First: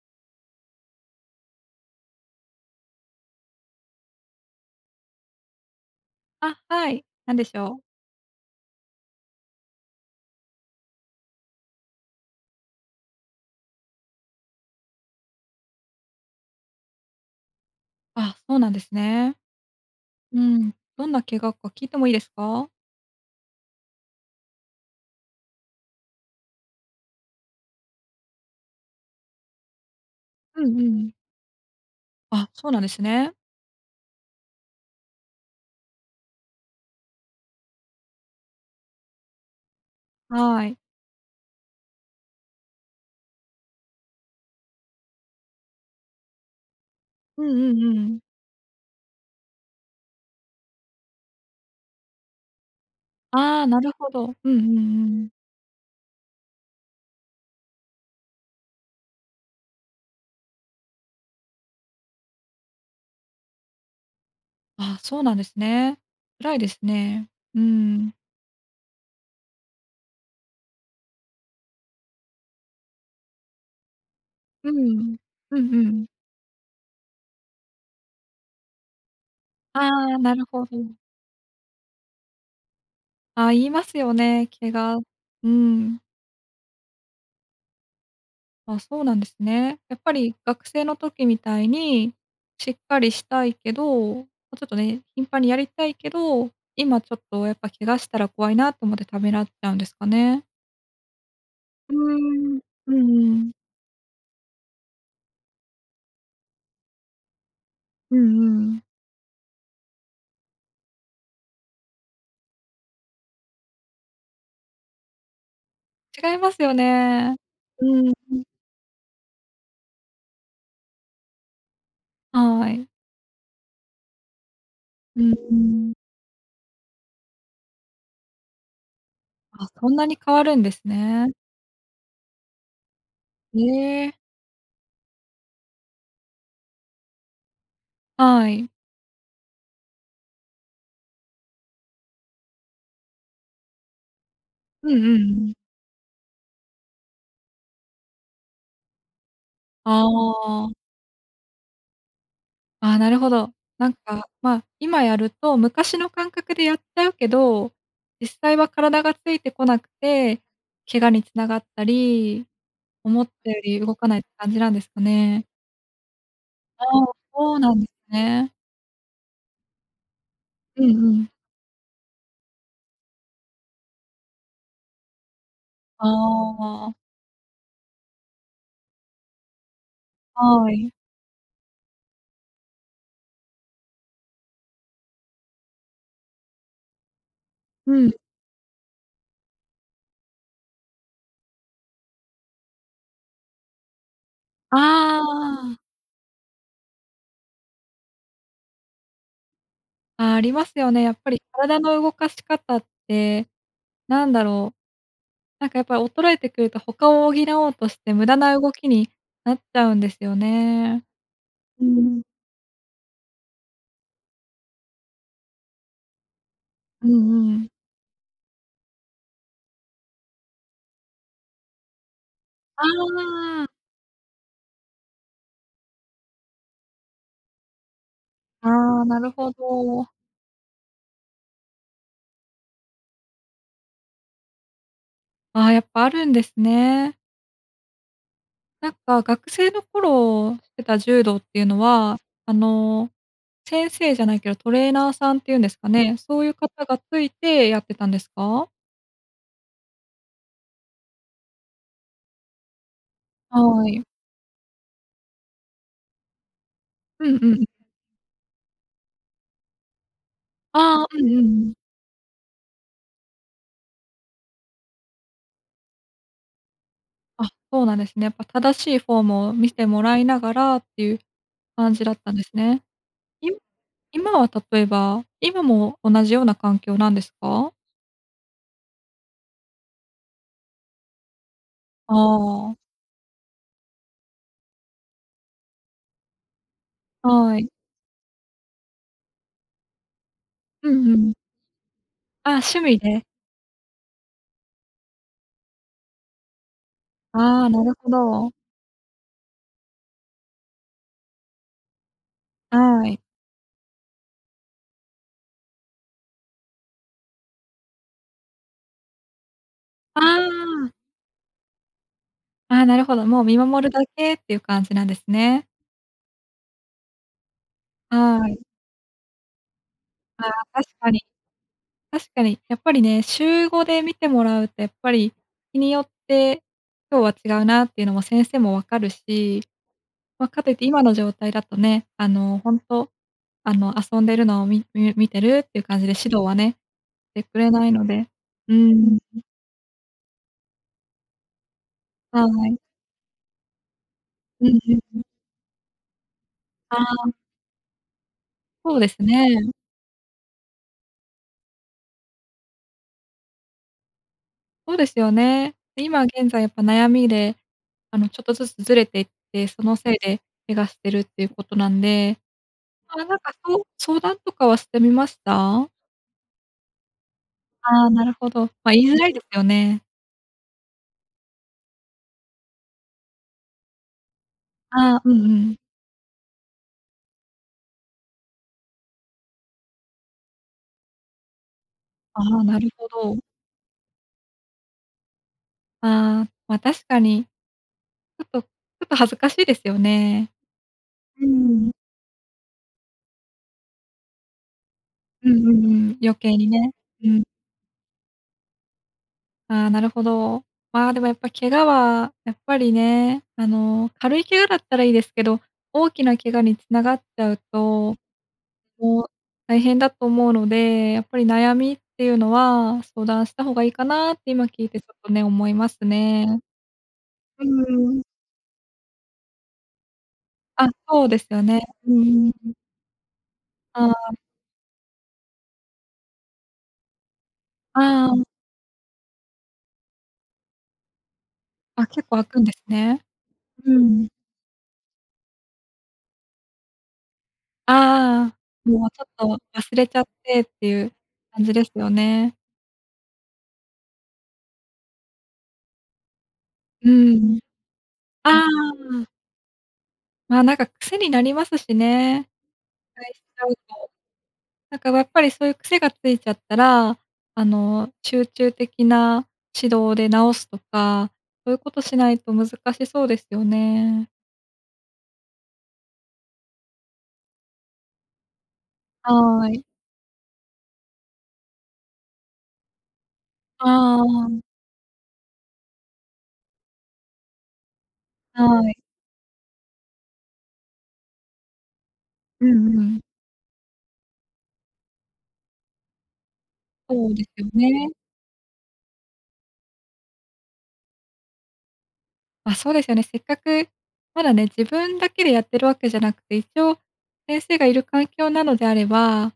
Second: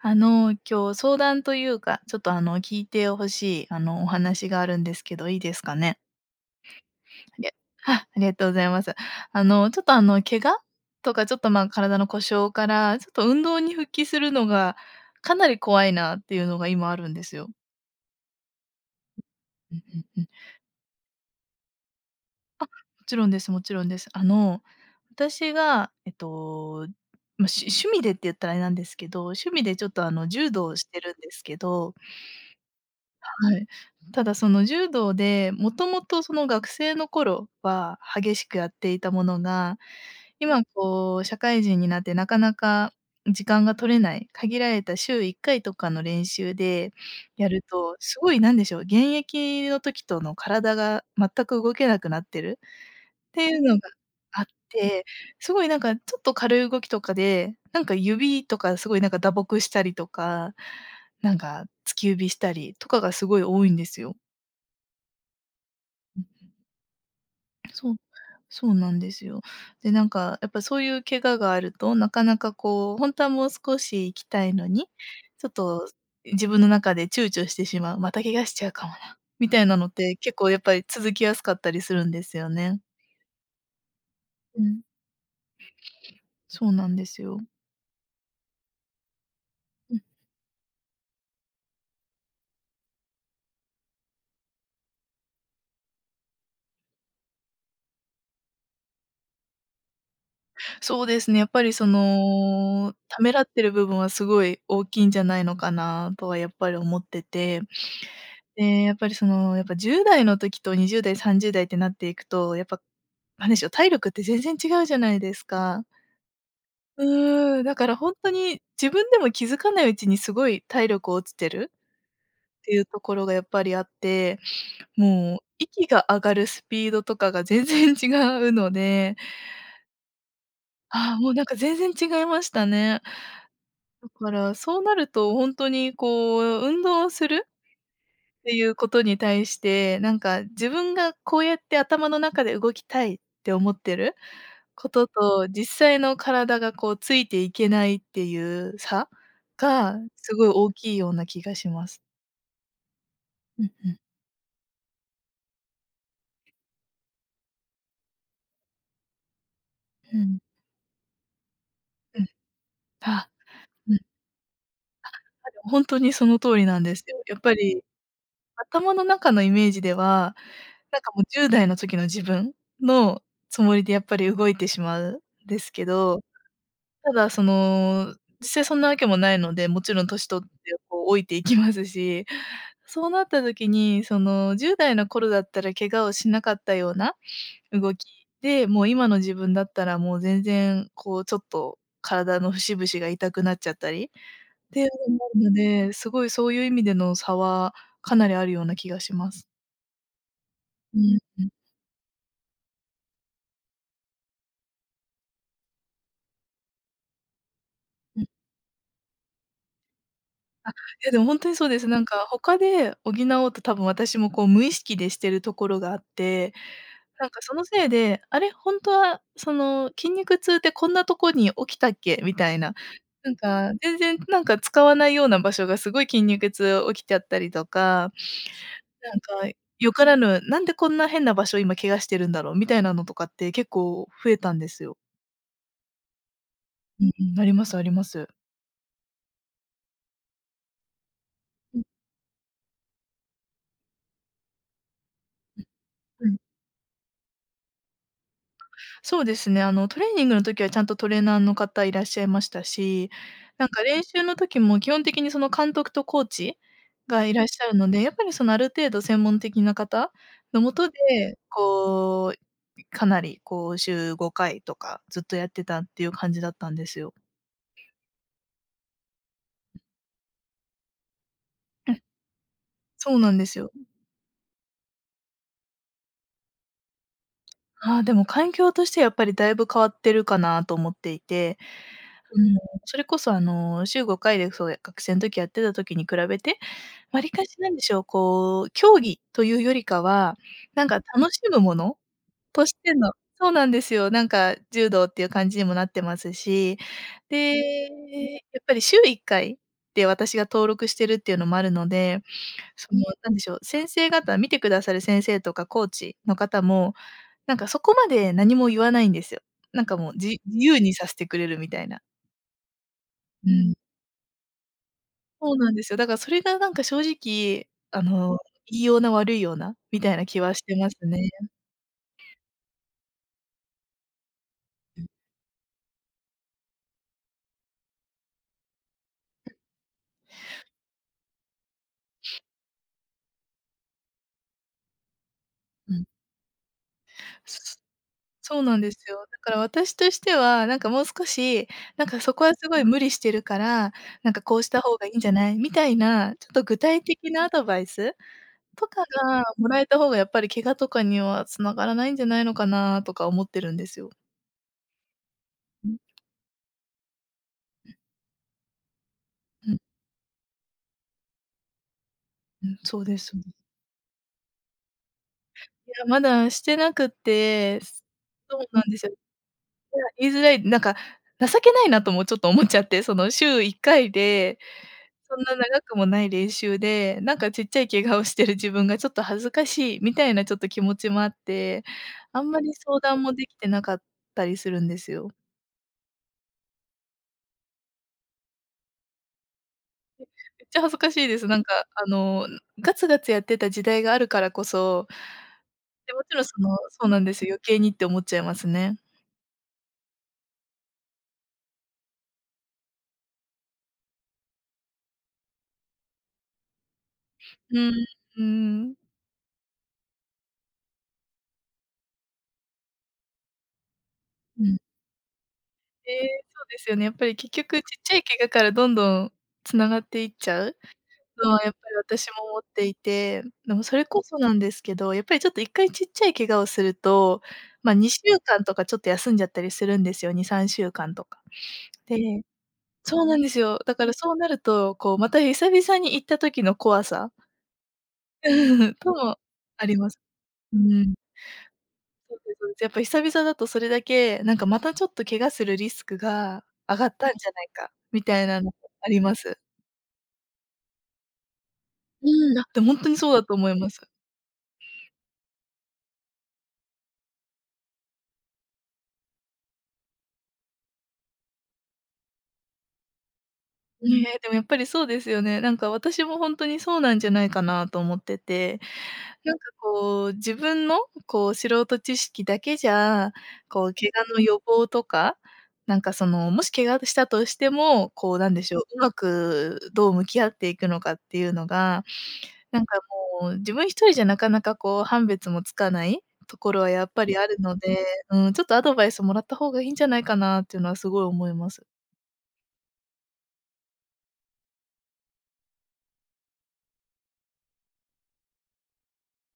あの、今日相談というか、ちょっとあの、聞いて欲しいあの、お話があるんですけどいいですかね。あ、はい、何でげしょう？あ、ありがとうございます。あの、ちょっとあの、怪我？とかちょっと、ま、体の故障からちょっと運動に復帰するのが、かなり怖いなっていうのが今あるんですよ。あ、そうなんですね。うんうんうん。うん、どんな怪我か聞いてもいいですあ、もか？ちろんですもちろんです。あの、私が、えっと、ま、しゅ趣味でって言ったらあれなんですけど、趣味でちょっと、あの、柔う道んうをんうしてるん。んですけど。あ、そうなんですね。はい。ただその、柔道でもともとその、学生の頃は激しくやっていたものが、今はい。こう社会人になってなかなか時間が取れない、限られた週1回とかの練習でうやんるうんうとんうすんごいなんでしょう、現役の時との体が全く動けなくなってるっていあうあ、のながるほど。あっうんうんうて、んうん。すごいなんか、ちょっと軽い動きとかでなんか、指とかすごいなんか、打撲したりとか、なんか、突き指したりとかがすごい多いんですよ。ああ、そうなんですね。うんうん。辛いですね。うーそう、ん。そうなんですよ。で、なんかやっぱそういう怪我があるとなかなかこう、本当はもう少し行きたいのうんに、うん、ちょっうんうとん。自分の中で躊躇してしまう、「また怪我しちゃうかもな」、みたいなのあってあ、な結る構やっほぱりど。続きやすかったりするんですよね。ああ、言いますよね、う怪ん。我うん。そうなんですよ。あ、そうなんですね。やうっん。ぱり学生の時みたいに、しっかりしたいけど、まちょっとね、頻繁にやりたいけど、今、ちょっとやっぱ怪我したら怖いなと思ってためらっちゃうんですかね？そうですね。やっぱりそうーん、うのんためうらっん。ている部分はすごい大きいんじゃないのかなとはやっぱり思ってて。うんえうえ、ん。やっぱりそのやっぱ10代の時と20代30代ってなっていくと、やっぱなんでしょう、体力って全然違うじゃないですか。違いますよね、うーん、だうからん本当うん。に自分でも気づかないうちにすごい体力落ちてるっはていうい。ところがやっぱりあって、うーもう息ん。が上がるスピードとかが全然違うのであ、そんなに変わるんですああ、ね。もうなんか全然違いましたね。えだえ。から、そうなると、本当にこう、運動するっはていい。うことに対して、なんか自分がこうやって頭の中で動きたいって思ってるうこんうとんとうん。実際の体がこうついていけないっていう差？あがすごい大あ。きいような気がします。ああ、なるほど。うんなうんん。か、まあ、今やると、昔の感覚でやっちゃうけど、実際は体がついてこなくうん。て、怪我に繋がったうん。り、思っあ、たよりう動ん。かないって感じなんですかね。本当にその通りなんあであ、すよ。やっそぱうなんり。ですね。頭の中のイメージでは、うんなんうかもうん。10代の時の自分のつもりでやっぱり動いてしまうんですけあど、あ。ただその実際そんなわけもないので、もちろん年取ってはい。こう老いていきますし、そうなった時にその10代の頃だったら怪我をしなかったようなう動きん。で、もう今の自分だったらもう全然こうちょっと体の節々が痛くなっちゃったりって思あうのあ。で、すごいそういう意味での差はかなりあるような気がします。ああ、ありますようね、やっんぱりうん。体の動かし方って、なんだろう。なんかやっぱり衰えてくると、他を補おうとしてうん。無駄な動きになっちゃうんですよあ、いね。やでも本当にそうでうす。なんん。か他で補おうと多分私もこう無意識でしてるところがあって、うなんかんそうのん。せいで、あれ本当はその筋肉痛ってこんなとこに起きたっけみたいな、あなんあ。か全然なんか使わないような場所がすごい筋肉痛起きちゃったりとか。ああ、ななんるかほ良かど。らぬ、なんでこんな変な場所を今怪我してるんだろうみたいなのとかって結構増えたんですよ。ああ、やっぱあるんですうんね。うん、ありますあります。なんか学生の頃してた柔道っていうのうん。は、あの、先生じゃないけどトレーナーさんっていうんん。ですかね、うん。そういう方がついてやってたんですか？そうですね、あのトレーニングの時はちゃんとトレーナーの方いらっしゃいましたし、なんかは練い。習の時も基本的にその監督とコーチうがいんらっうしん。ゃるので、やっぱりそのある程度専門的な方のもとで、ああ、うんうん。こう、ん、かなりこう週5回とかずっとやってたっていう感じだったんですよ。あ、そうなんですね。やっぱ正しいフォームを見てもらいながらっていうう感ん。じだったんですね。そうなんでいすむよ。うん。今は例えば今も同じような環境なんですか？ああ、でも環境としてはやっぱりだいぶ変わってるかなと思っていて、あうーん。あ。それこそあの週5回でそう、え、学生ん時やってた時に比べて、わりかしはい。なんでしょう、こう競技というよりかは、なんうかんう楽ん。しむものあ、とし趣て味ので。そうなんですよ。なんか柔道っていう感じにもなってますし、で、ああ、なるほど。やっぱり週1回で私が登録してるっていうのもあるので、そのはい。何でしょう、先生方見てくださる先生とかコーチの方もなんかそこまで何も言わないんですよ。なんかもうあじ自由あ。にさせてくれるみたいな。ああ、なるほど、もうう見ん。守るだけっていう感じなんですそうね。なんですよ。だからそれがなんか正直、あの良はい。いような悪いようなみたいな気ああ、はしてま確すかに。ね。確かに、やっぱりね、週5で見てもらうとやっうん。ぱり日によって今日は違うなっていうのも先生も分かるし、ま、かといって今の状態だとね、あ の、本当、あの、遊んでるのをみみ見てるっていうう感ん。じで指導はね、てくそれそ。ないので。そううなんでーすよ。だん。から私としてはなんかもう少しなんかそはこはすい。ごい無理してるから、なんか「こううしんたう方んがいういんん。じゃない？」みたいなちょっと具あ体的あ。なアドバイスとそうかですがもね。らえた方がやっぱり怪我とかには繋がらないんじゃないのかなとか思ってるんですよ。そうですよね。うん。今、現在やっぱ悩みで、うん。あのちょっとずつずれていって、うん。そのせいで怪我してるっていうことなんで、うん、そうまあ、でそれす。なんかそう相談とかはしてみました？いや、まだしてなくって。すああ、なるほそど。うなんま、で言すいよ。いづらいですよね。や、言いづらい、なんか情けないなともちょっと思っちゃって、その週1回でああ、うそんんうなん。長くもない練習で、なんかちっちゃい怪我をしてる自分がちょっと恥ずかしいみたいなちょっと気持ちもあって、ああんまあ、りなる相ほ談もど。できてなかったりするんですよ。ああ、ま、確かに。ちょっとちょっと恥ずかしいですよ ね。めっちゃ恥ずかしいでうーす。なんかん。あの、ガツガツやってた時代があるからこそ、うんうんうで、ん、も余ちろんそ計にのね。そうなんうでん。すよ、余計にって思っちゃいますね。ああ、なるほど。まあでもやっぱ怪我は、やっぱりね、あの、軽い怪我だったらいいですけど、大きな怪我に繋がっちゃううん、と、うん。もう、大変だと思うので、やっぱり悩みっていうのは、相談した方がいいかなって今うん。聞いてちょっとね、思いますえ、ね。そうですよね。やっぱり結う局ちっちゃーいん。怪我からどんどん繋がっていっちゃうあ、そうですのよはやっぱね。りう私もー思っん。ていて、でもそれあこあ。そなんですけど、やっぱりちょっと1回ちっちゃい怪我をすると、ま、にしゅあうあ。かんとかちょっと休んじゃったりするんですよ2、3週間とか。あ、で、結構開くんですね。そうなんですよ。うだからん。そうなるとこうまた久々に行った時の怖さああ、もうとちょも、っとあ忘りれまちす。ゃってっうていうん。感じですよそうね。です。やっぱ久々だとそれだけなんかまたちょっと怪我するリスクが上がうったんじゃん。ないかみたいなあのもありあ。ます。まあなんか癖になりますしね。うんだってほんと にかそういしだちとゃ思ういます。となんかやっぱりそういう癖がついちゃったら、あの、集中的な指導で治すとか、そういうことしないと難しそうですよね。ね、でもやっぱりそうですよね。なんか私もほんとにそうなんじゃないかなと思ってて、なんかはい。こう、自分のこう素人知識だけじゃこう怪あ我のあ。予防とか、なんかそのもし怪我あとしたとしても、こうなんでしょう、はい。うまくどう向き合っていくのかっていうのが、うんなんかうん。もう自分一人じゃなかなかこう判別もつかないところはやっぱそうりであするよので、ね。うん、ちょっとアドバイスもらった方がいいんじゃないかなっていうのはすごい思います。あ、そうですよね。せっかく、まだね、自分だけでやってるわけじゃなくて、一応先生がいる環境なのであれば、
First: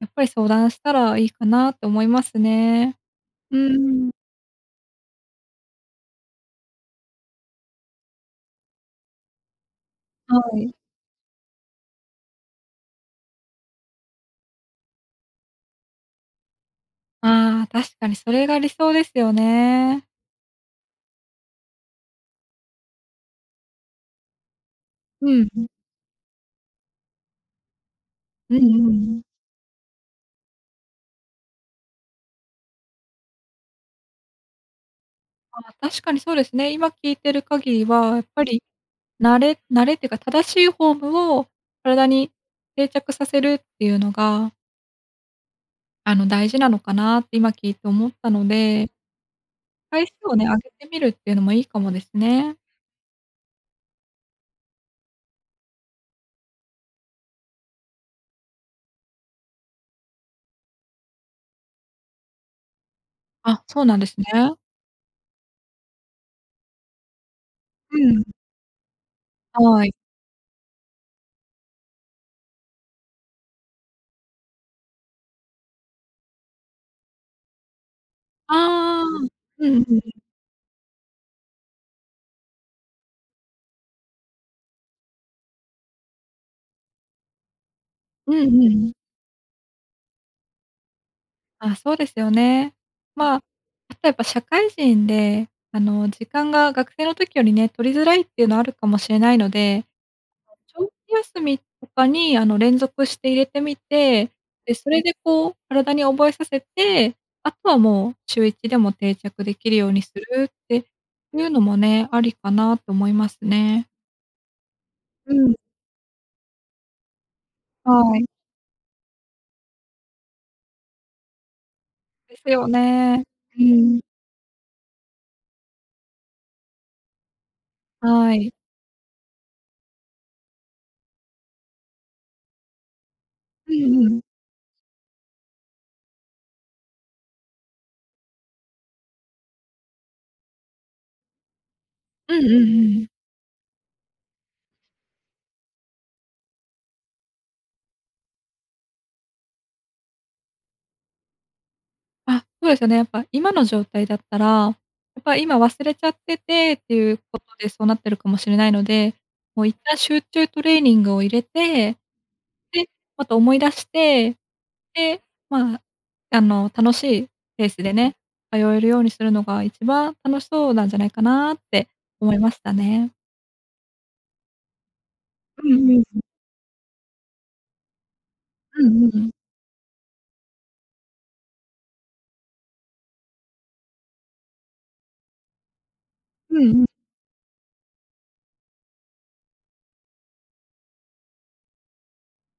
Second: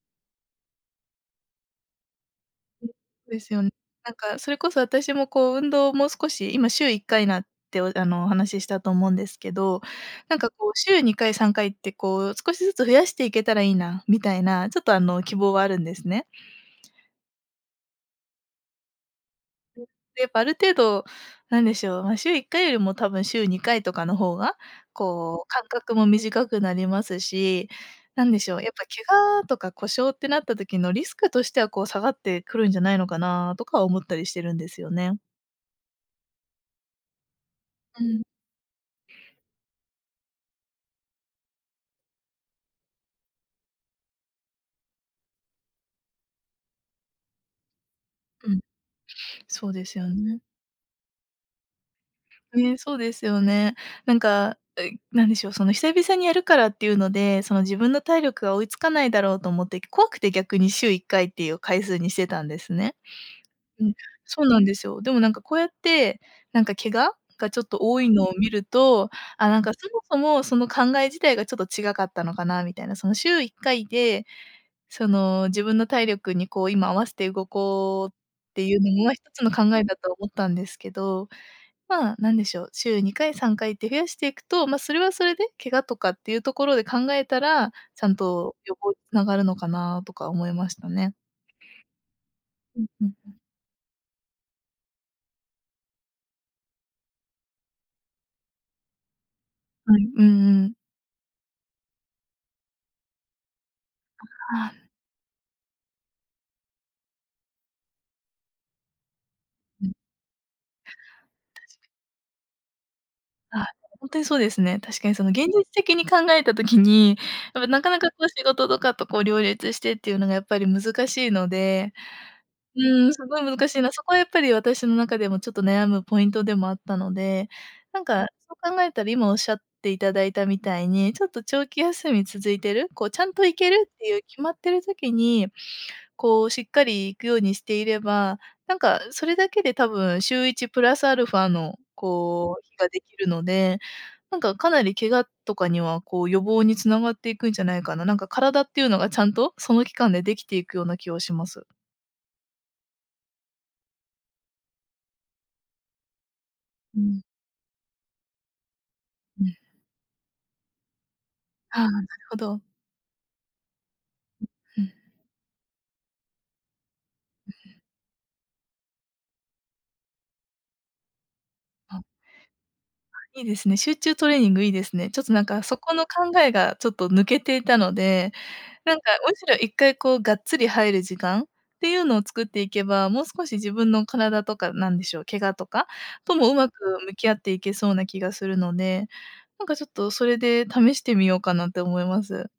やっぱり相談したらいいかなと思いますうん、そね。うですうよん。ーん。なんかそれこそ私もこう運動をもう少し今週1回なってあのお話ししたと思うんですけど、なんはかこい。う週2回3回ってこう少しずつ増やしていけたらいいなみたいな、ちょっとあの希望はあるんですね。ああ、確かにそれが理想ですよ [unintelligible] ね。で、やっぱある程度なんでしょう、まあ、週1回よりも多分週2回とかの方がうこん、うふ。間隔も短くなりますし、なんでしうんょうう、やっぱんうん。怪我とか故障ってなった時のリスクとしてはこう下がってくるんじゃないのかなとか思ったりしてるんですよね。ああ、確かにそうですね。今聞いてる限りうは、やん。っぱり慣れ慣れっていうか正しいフォームを体に定着させるっていうのがあの大事なのかなって今聞いて思ったのうん。でそうです回よ数をね。ね、上げてみるっていうのもいいかもですね。ね、そうですよね。なんか、う、何でしょう、その久々にやるからっていうので、その自分の体力が追いつかないだろうと思って怖くて逆に週1回っていう回数にしてたんですね。あ、そううん、なんですそうね。なんですよ。でもなんかこうやって、なんか怪我がちょっとう多いん。のを見ると、ああ、なんか、はそい。もそもその考え自体がちょっと違うかったのかなみたいな、その週1回で、その、自分の体力にこう今合わせて動こうっていうああ、のが1つのう考んえだうとはん。思ったんですけど、まあ何でしょう、週2回3回って増やしていくと、ま、それはそれで怪我とかっていうところで考えたら、ちゃんうとんう予防ん。につながるのかなとか思いましたね。あ、そうですよね。うんうんうまん。あ、あとはやっぱ社会人で、あの、時間が学生の時よりね、取りづらいっていうのはあるかもしれないので、はい、うんま、うん。長期休みとかにあの、連続して入れてみて、あ、はで、い。それでこう体に覚えさせて、あとはもう、週1でも定着できるうようん。にするっていうの確もか。ね、ありかなと思いますああ、でね。も本当にそうですね。確かにそのう現ん。実的に考えた時に、やっぱなかなかはこい。う仕事とかとこう両立してっていうのがやっぱり難しいので、ですようーん、すね。ごいう難しいな。ん。そこはやっぱり私の中でもちょっと悩むポイントでもあったので、なんか、はい。そう考えたら今おっしゃっていただいたみたいに、ちょっと長期休み続いてる、こう、ちゃんと行けうるっんてういん。う決まってる時に、こう、しっかり行くようにしていれば、なんかそれだけで多分週1プラスアルファの、うんうんこうう、日がんうでん。きるので、なんかかなり怪我とかには、こう、予防につながっていくんじゃないかな。なんか体っていうのがちゃんとその期間でできていくような気はします。あ、そうですよね、やっぱ今の状態だったら、やっぱり、今、忘れちゃっててってういうん。ことで、そうなってるかもしれないので、うん。もう一旦集中トレーニングを入れああ、て、なるほど。で、また思い出して、うん。で、まあ、あの楽しいペースでね、通えるようにするのが1番楽しそうなんじゃないかなってわ、あ、思いましたね。いいですね。集中トレーニングいいですね。ちょっと、なんか、うんそうこんのうん。考えがちょっと抜けていたので。うなんか、んうんうん。むしろ、1回こうがっつり入る時間っていうのを作っていけば、もう少し自分の体とかなんでしょう怪我とかともううまくんうん。向き合っていけそうな気がするので、なんかちょっとそれで試してみようかなって思います。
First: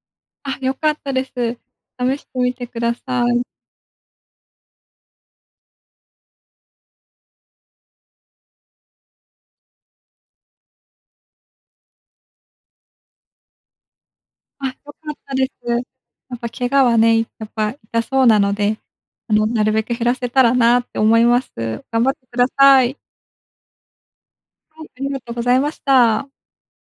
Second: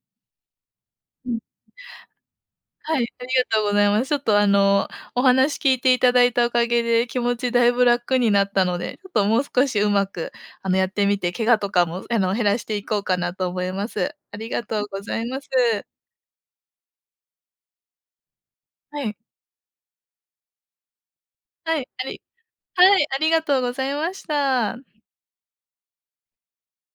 あ、良かったでうす。ん。試してみてくはだい、さありい。がとうございます。ちょっと、あの、お話聞いていただいたおかげで、気持ちだいぶ楽になったので。ちょっともう少しうまく、あの、やってみて怪我とかもあの、減らしていこうかなと思います。ありがあ、良とうかごっざいたまです。す。やっぱ怪我はね、やっぱ痛そうなので、はい。あの、なるべく減らせたらなって思います。はい、頑あ張ってりください。はい、ありがとうございました。はい、ありがとございました。